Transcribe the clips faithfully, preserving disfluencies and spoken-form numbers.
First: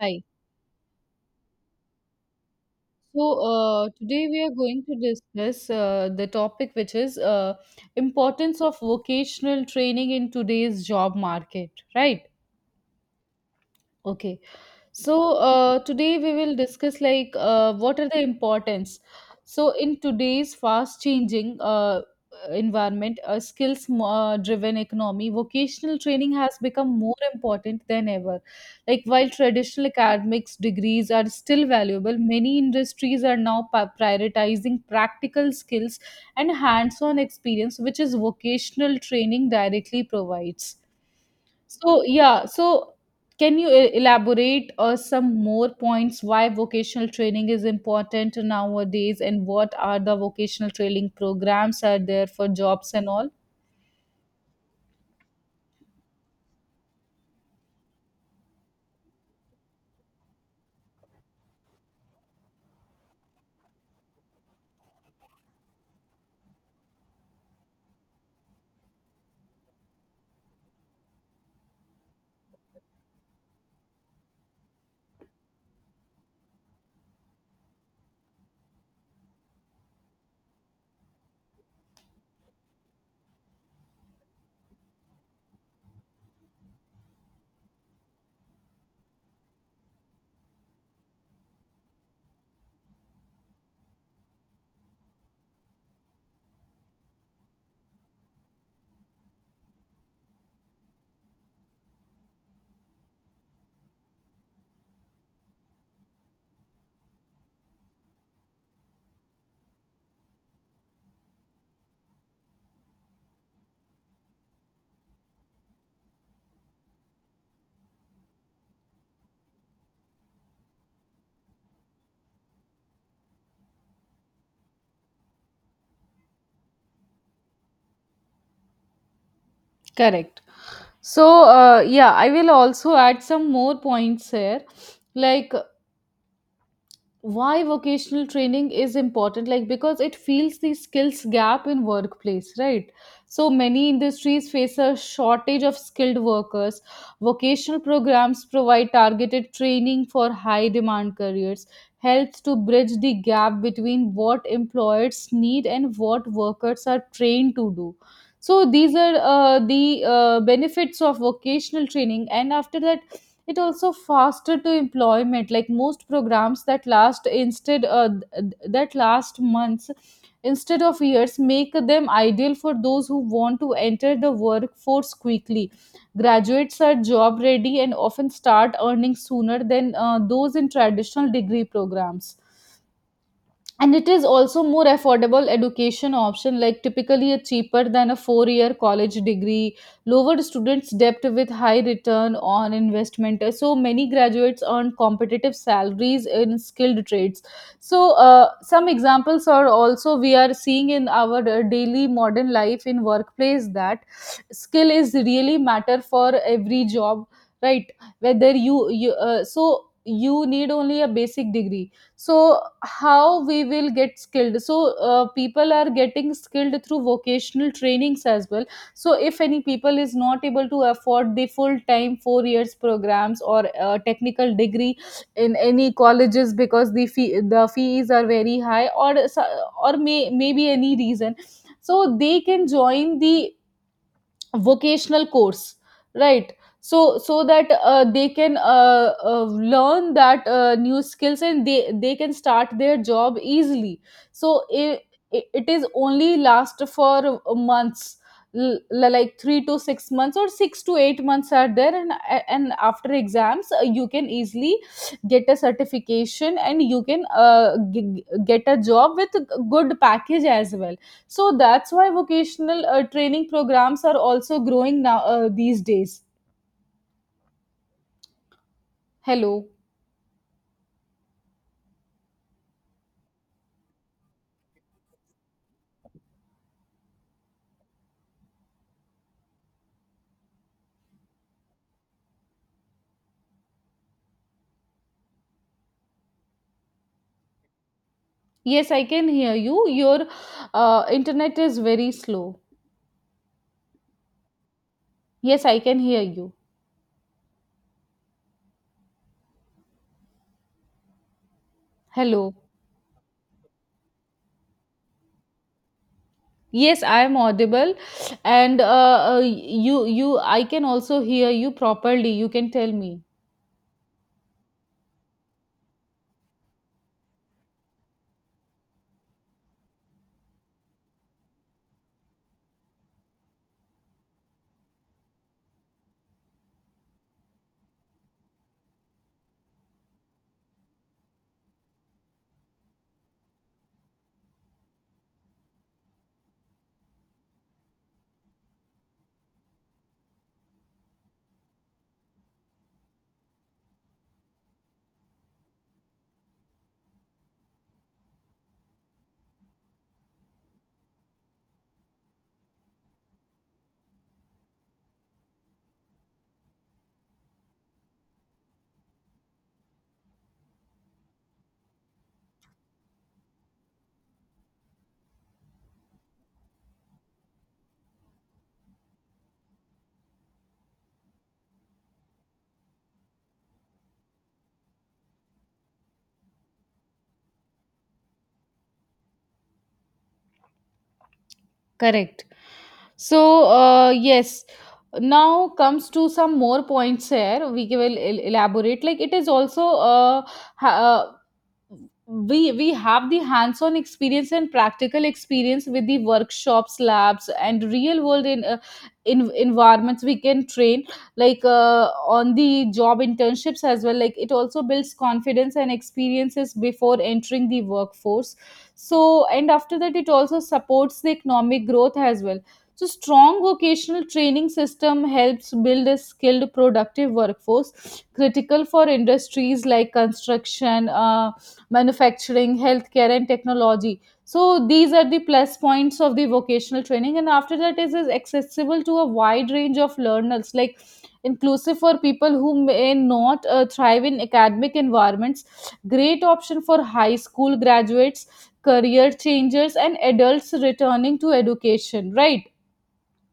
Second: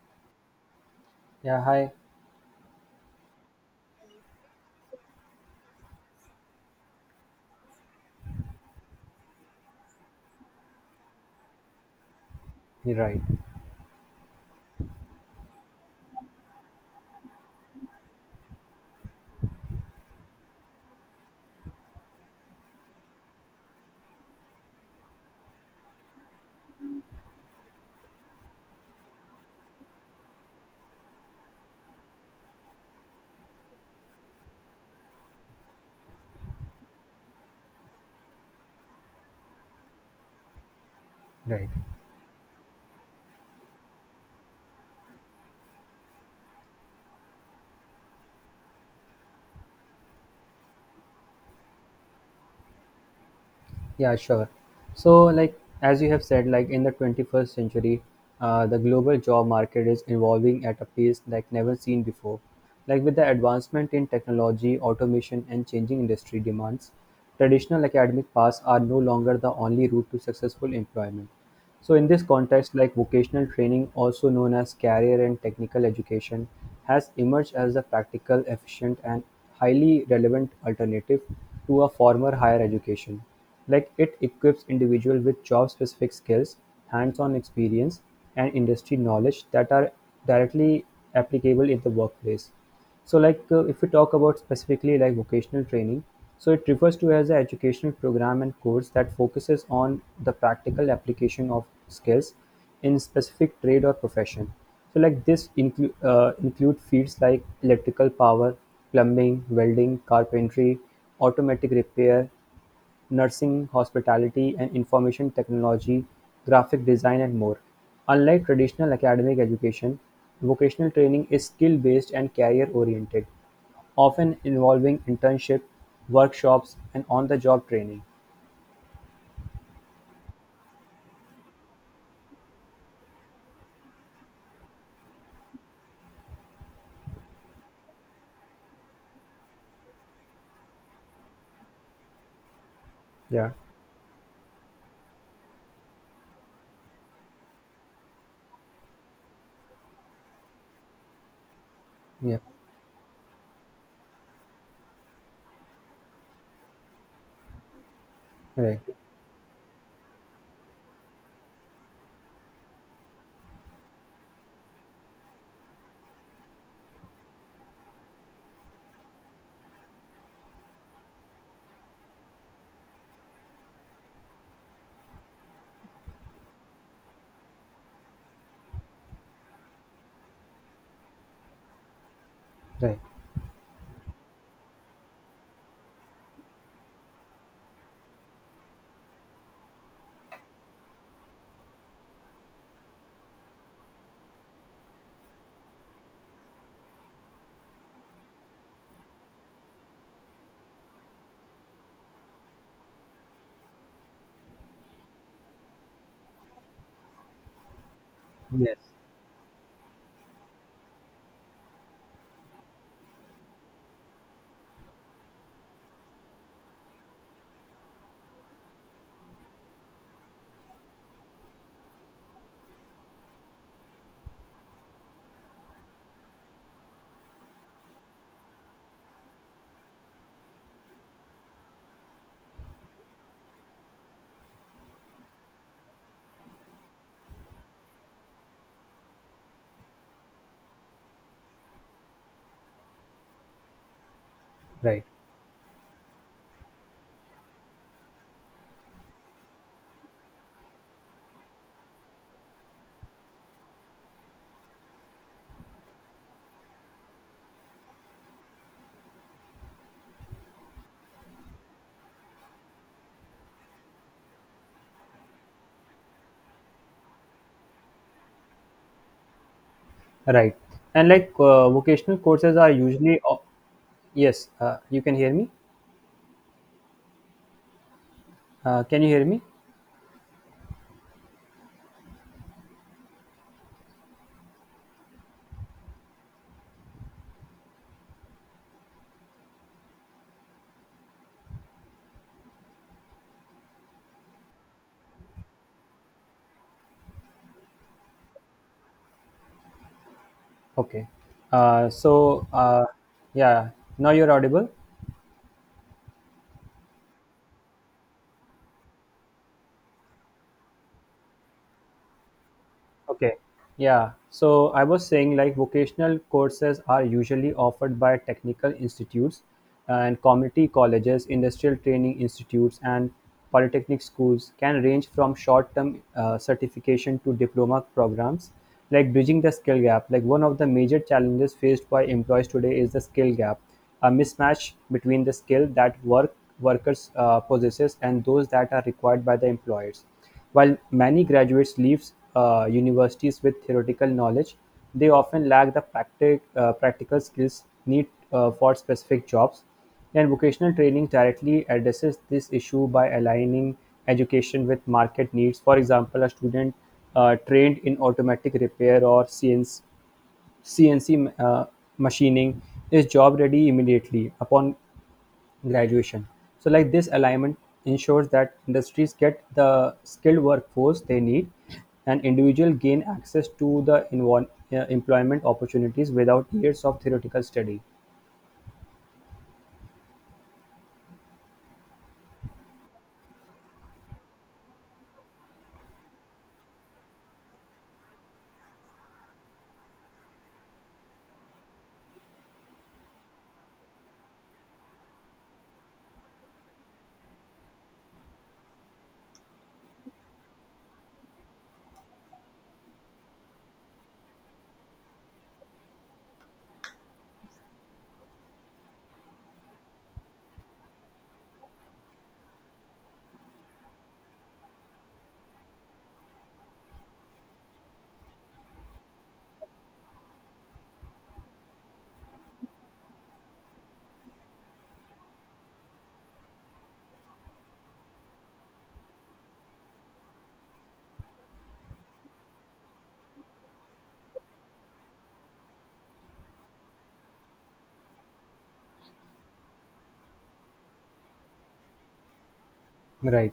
Hi. Yeah, hi. So uh, today we are going to discuss uh, the topic which is uh, importance of vocational training in today's job market, right? You're right. Okay. So, uh, today we will discuss, like uh, what are the importance. So in today's fast changing uh, environment, a skills mo- uh, driven economy, vocational training has become more important than ever. Like, while traditional academics degrees are still valuable, many industries are now pa- prioritizing practical skills and hands-on experience, which is vocational training directly provides. Right. So, yeah, so can you e- elaborate uh, some more points why vocational training is important nowadays, and what are the vocational training programs are there for jobs and all? Yeah, sure. So, like, as you have said, like, in the twenty-first century, uh, the global job market is evolving at a pace like never seen before. Like, with the advancement in technology, automation, and changing industry demands, traditional academic paths are no longer the only route to successful employment. So in this context, like vocational training, also known as career and technical education, has emerged as a practical, efficient, and highly relevant alternative to a former higher education. Like it equips individual with job-specific skills, hands-on experience, and industry knowledge that are directly applicable in the workplace. So, like uh, if we talk about specifically like vocational training, so it refers to as an educational program and course that focuses on the practical application of skills in specific trade or profession. So, like this include uh, include fields like electrical power, plumbing, welding, carpentry, automatic repair, nursing, hospitality and information technology, graphic design and more. Unlike traditional academic education, vocational training is skill-based and career-oriented, often involving internship, workshops and on-the-job training. Correct. So, uh, yeah, I will also add some more points here. Like, why vocational training is important, like because it fills the skills gap in workplace, right? So Yeah, many industries face a shortage of skilled workers. Vocational programs provide targeted training for high demand careers, yeah, helps to bridge the gap between what employers need and what workers are trained to do. So right, these are uh, the uh, benefits of vocational training, and after that, it also faster to employment, like most programs that last instead uh, th- that last months instead of years, make them ideal for those who want to enter the workforce quickly. Graduates are job ready and often start earning sooner than uh, those in traditional degree programs. right. And it is also more affordable education option, like typically a cheaper than a four year college degree, lowered students debt with high return on investment. So many graduates earn competitive salaries in skilled trades. So, uh, some examples are also we are seeing in our uh, daily modern life in workplace that skill is really matter for every job, right? Whether Yes, you, you uh, so you need only a basic degree. So how we will get skilled? So, uh, people are getting skilled through vocational trainings as well. So if any people is not able to afford the full time four years programs or uh, technical degree in any colleges, because the fee, the fees are very high, or so- or may maybe any reason, so they can join the vocational course, right? So so that uh, they can uh, uh, learn that uh, new skills, and they they can start their job easily. So it, right, it is only last for months, l- like three to six months or six to eight months are there. And and after exams, uh, you can easily get a certification, and you can uh, g- get a job with a good package as well. So that's why vocational uh, training programs are also growing now, uh, these days. Hello. right. And like uh, vocational courses are usually, o- yes, uh, you can hear me? Uh, can you hear me? Yes, I can hear you. Your uh, internet is very slow. Yes, I can hear you. Okay. Uh, so, Hello. uh, yeah, Now you're audible? Yes, I am audible, and uh, uh, you you I can also hear you properly. You can tell me. Okay. Yeah. So I was saying like vocational courses are usually offered by technical institutes and community colleges, industrial training institutes, and polytechnic schools can range from short term uh, certification to diploma programs, like bridging the skill gap. Like one of the major challenges faced by employees today is the skill gap, a mismatch between the skill that work workers uh, possesses and those that are required by the employers while many graduates leave uh, universities with theoretical knowledge, they often lack the practic, uh, practical skills needed uh, for specific jobs, and vocational training directly addresses this issue by aligning education with market needs. For example, a student uh, trained in automatic repair or C N C, uh, machining is job ready immediately upon graduation. So, like this alignment ensures that industries get the skilled workforce they need, and individuals gain access to the invo- uh, employment opportunities without years of theoretical study. Correct. So, uh, yes, now comes to some more points here. We will el- elaborate. Like it is also uh, ha- uh, we we have the hands-on experience and practical experience with the workshops, labs, and real-world in, uh, in environments. We can train, like uh, on the job internships as well. Like it also builds confidence and experiences before entering the workforce. So, and after that, it also supports the economic growth as well. So, strong vocational training system helps build a skilled, productive workforce, critical for industries like construction, uh, manufacturing, healthcare, and technology. So, these are the plus points of the vocational training. And after that, it is accessible to a wide range of learners, like inclusive for people who may not uh, thrive in academic environments. Great option for high school graduates, career changers, and adults returning to education, right? Right.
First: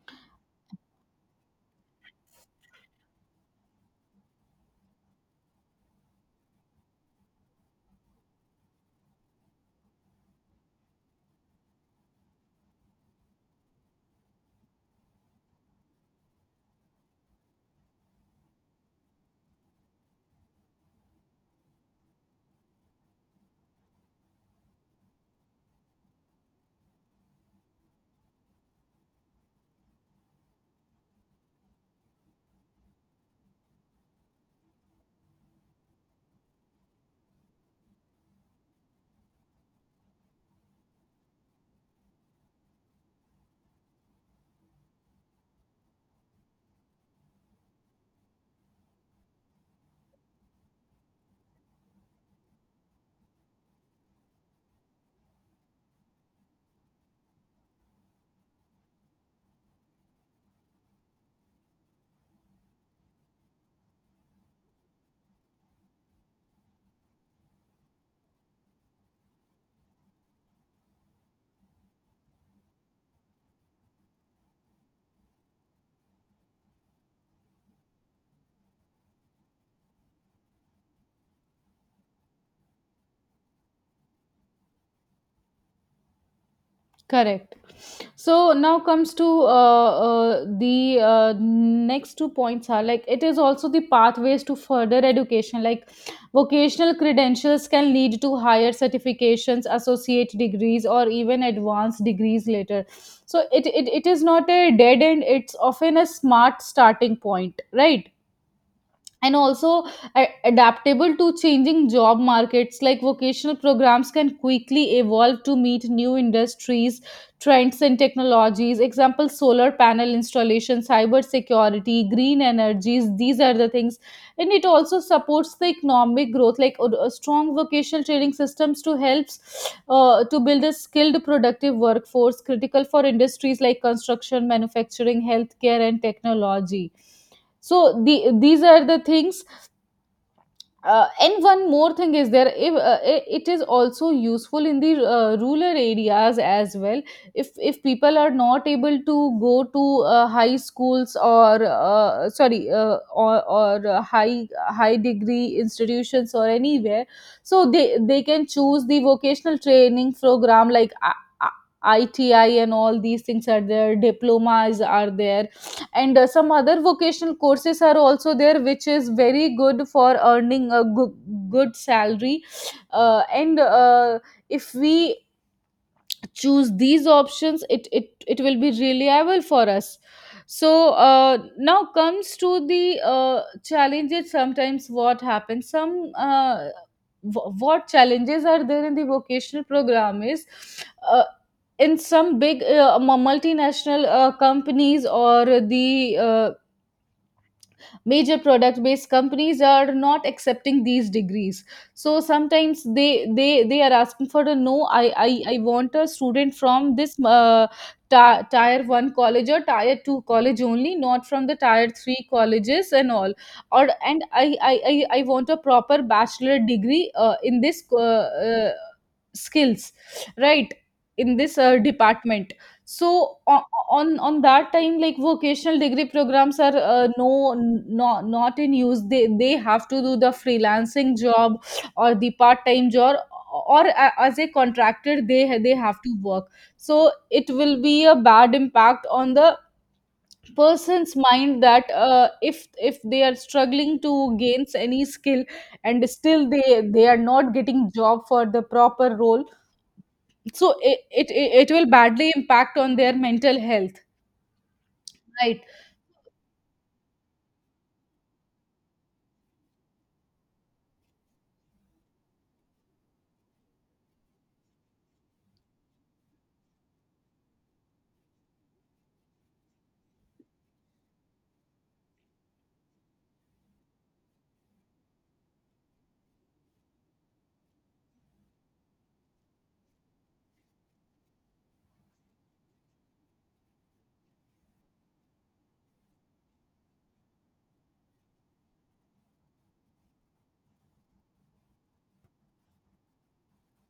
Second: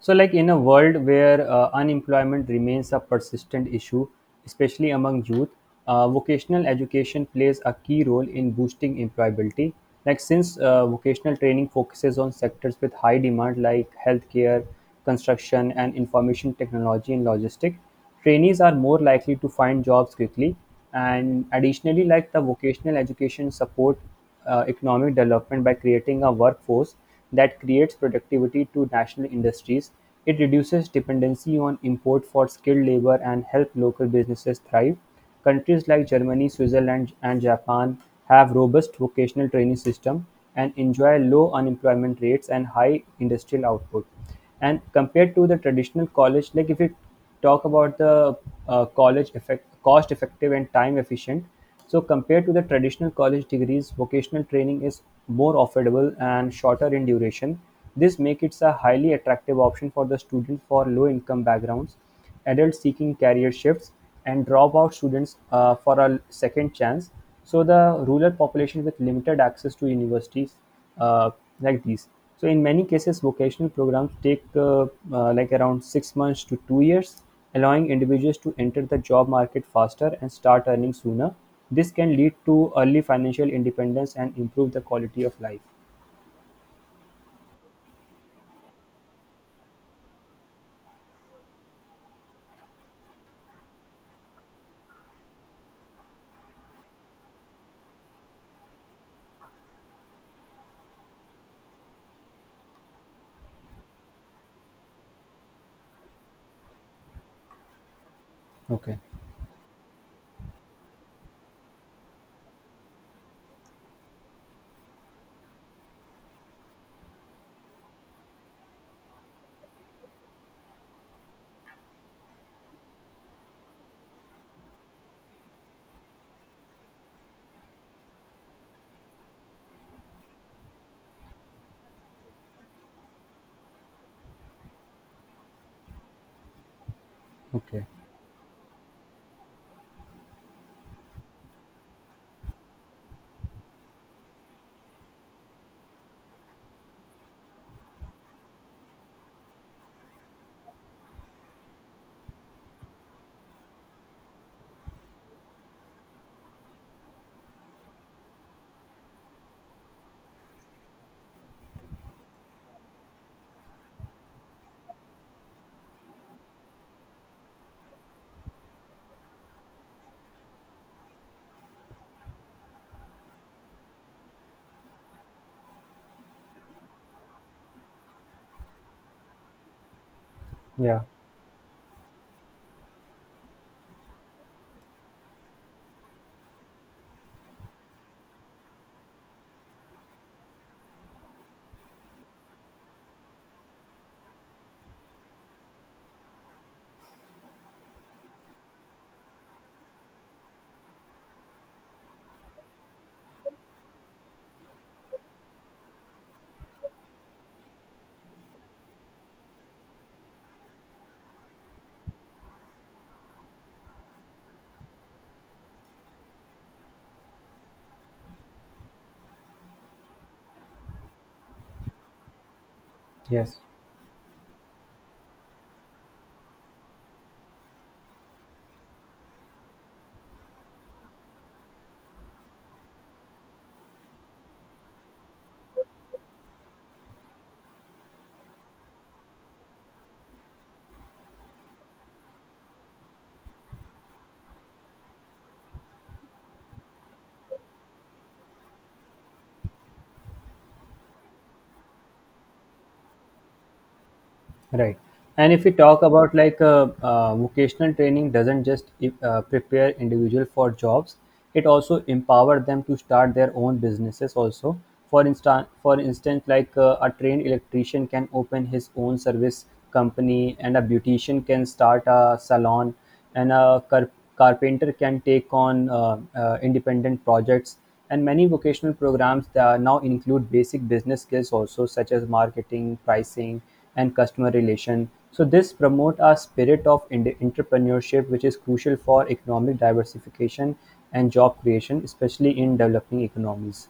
So, like in a world where uh, unemployment remains a persistent issue, especially among youth, uh, vocational education plays a key role in boosting employability. Like, since uh, vocational training focuses on sectors with high demand like healthcare, construction, and information technology and logistics, trainees are more likely to find jobs quickly, and additionally, like the vocational education support uh, economic development by creating a workforce that creates productivity to national industries. It reduces dependency on import for skilled labor and help local businesses thrive. Countries like Germany, Switzerland, and Japan have robust vocational training system and enjoy low unemployment rates and high industrial output and compared to the traditional college like if you talk about the uh, college effect, cost effective and time efficient. So compared to the traditional college degrees, vocational training is more affordable and shorter in duration. This makes it a highly attractive option for the students for low income backgrounds adults seeking career shifts, and dropout students uh, for a second chance. So the rural population with limited access to universities uh, like these. So in many cases, vocational programs take uh, uh, like around six months to two years, allowing individuals to enter the job market faster and start earning sooner. This can lead to early financial independence and improve the quality of life. Correct. So now comes to uh, uh, the uh, next two points, are like it is also the pathways to further education. Like vocational credentials can lead to higher certifications, associate degrees, or even advanced degrees later. So it, it, it is not a dead end, it's often a smart starting point, right? Okay. And also a- adaptable to changing job markets, like vocational programs can quickly evolve to meet new industries trends and technologies. Example, solar panel installation, cyber security, green energies, these are the things. And it also supports the economic growth, like a a strong vocational training systems to helps uh, to build a skilled productive workforce, critical for industries like construction, manufacturing, healthcare, and technology. Okay. So the, these are the things. Uh, and one more thing is there, if uh, i- it is also useful in the uh, rural areas as well. If if people are not able to go to uh, high schools, or uh, sorry uh, or, or uh, high high degree institutions or anywhere, so they they can choose the vocational training program, like I- I- ITI and all these things are there, diplomas are there. And uh, some other vocational courses are also there, which is very good for earning a good, good salary. Uh, and uh, if we choose these options, it, it it will be reliable for us. So, Yeah. uh, now comes to the uh, challenges. Sometimes what happens, some uh, wh- what challenges are there in the vocational program is, uh, in some big uh, mu- multinational uh, companies, or the uh, major product based companies are not accepting these degrees. So sometimes they they they are asking for a, no, i i, I want a student from this uh, ti- tier one college or tier two college only, not from the tier three colleges and all. Or and i i i, I want a proper bachelor degree uh, in this uh, uh, skills, right, in this uh, department. So Yes. on on on that time, like vocational degree programs are uh, no not not in use. They they have to do the freelancing job or the part time job, or a- as a contractor they ha- they have to work. So it will be a bad impact on the person's mind, that uh, if if they are struggling to gain any skill and still they they are not getting job for the proper role. So it it it will badly impact on their mental health. Right. And Right. if we talk about like uh, uh, vocational training doesn't just uh, prepare individual for jobs, it also empower them to start their own businesses also. For instance, for instance, like uh, a trained electrician can open his own service company and a beautician can start a salon and a car- carpenter can take on uh, uh, independent projects and many vocational programs that now include basic business skills also such as marketing pricing and customer relation so this promote a spirit of ind- entrepreneurship which is crucial for economic diversification and job creation especially in developing economies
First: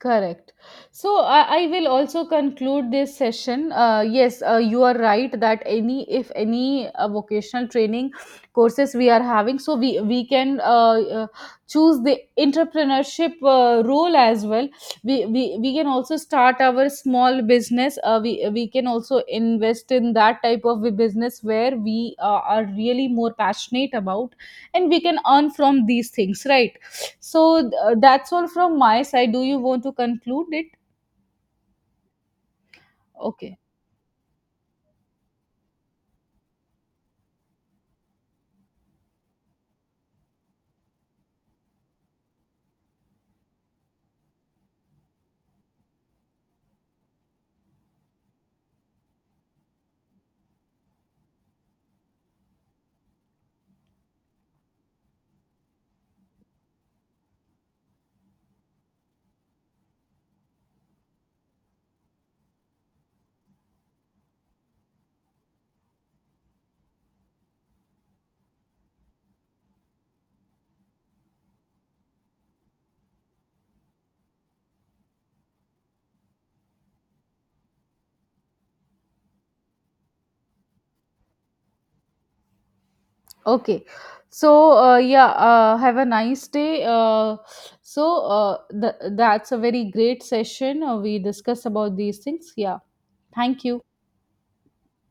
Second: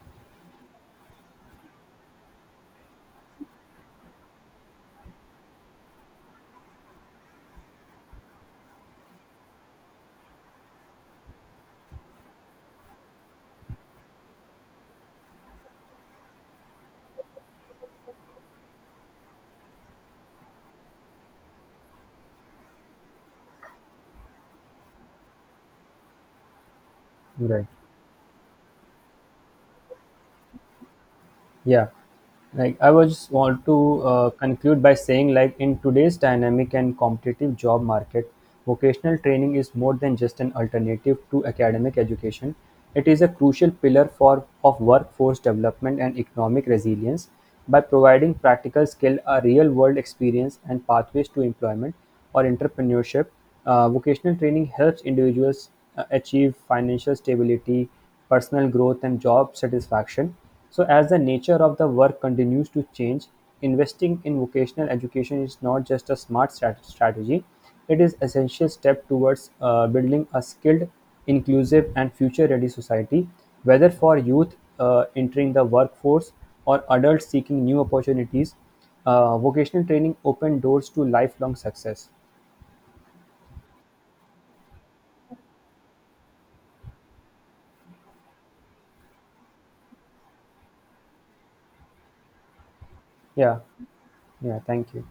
Correct. So I, I will also conclude this session. Uh, yes, uh, you are right that any if any uh, vocational training courses we are having, so we we can uh, uh, choose the entrepreneurship uh, role as well. We, we we can also start our small business. Uh, we we can also invest in that type of a business where we uh, are really more passionate about, and we can earn from these things, right? right. So th- that's all from my side. Do you want to conclude it? Yeah, like I was just Okay. want to uh, conclude by saying, like in today's dynamic and competitive job market, vocational training is more than just an alternative to academic education. It is a crucial pillar for of workforce development and economic resilience. By providing practical skill, a real-world experience, and pathways to employment or entrepreneurship, uh, vocational training helps individuals uh, achieve financial stability personal growth and job satisfaction. So as the nature of the work continues to change, investing in vocational education is not just a smart strat- strategy, it is essential step towards uh, building a skilled, inclusive and future-ready society, whether for youth uh, entering the workforce or adults seeking new opportunities. Uh, vocational training open doors to lifelong success. Okay. So, uh, yeah, uh, have a nice day. Uh, so uh, th- that's a very great session. Uh, we discussed about these things. Yeah. Yeah, Thank you. yeah, thank you.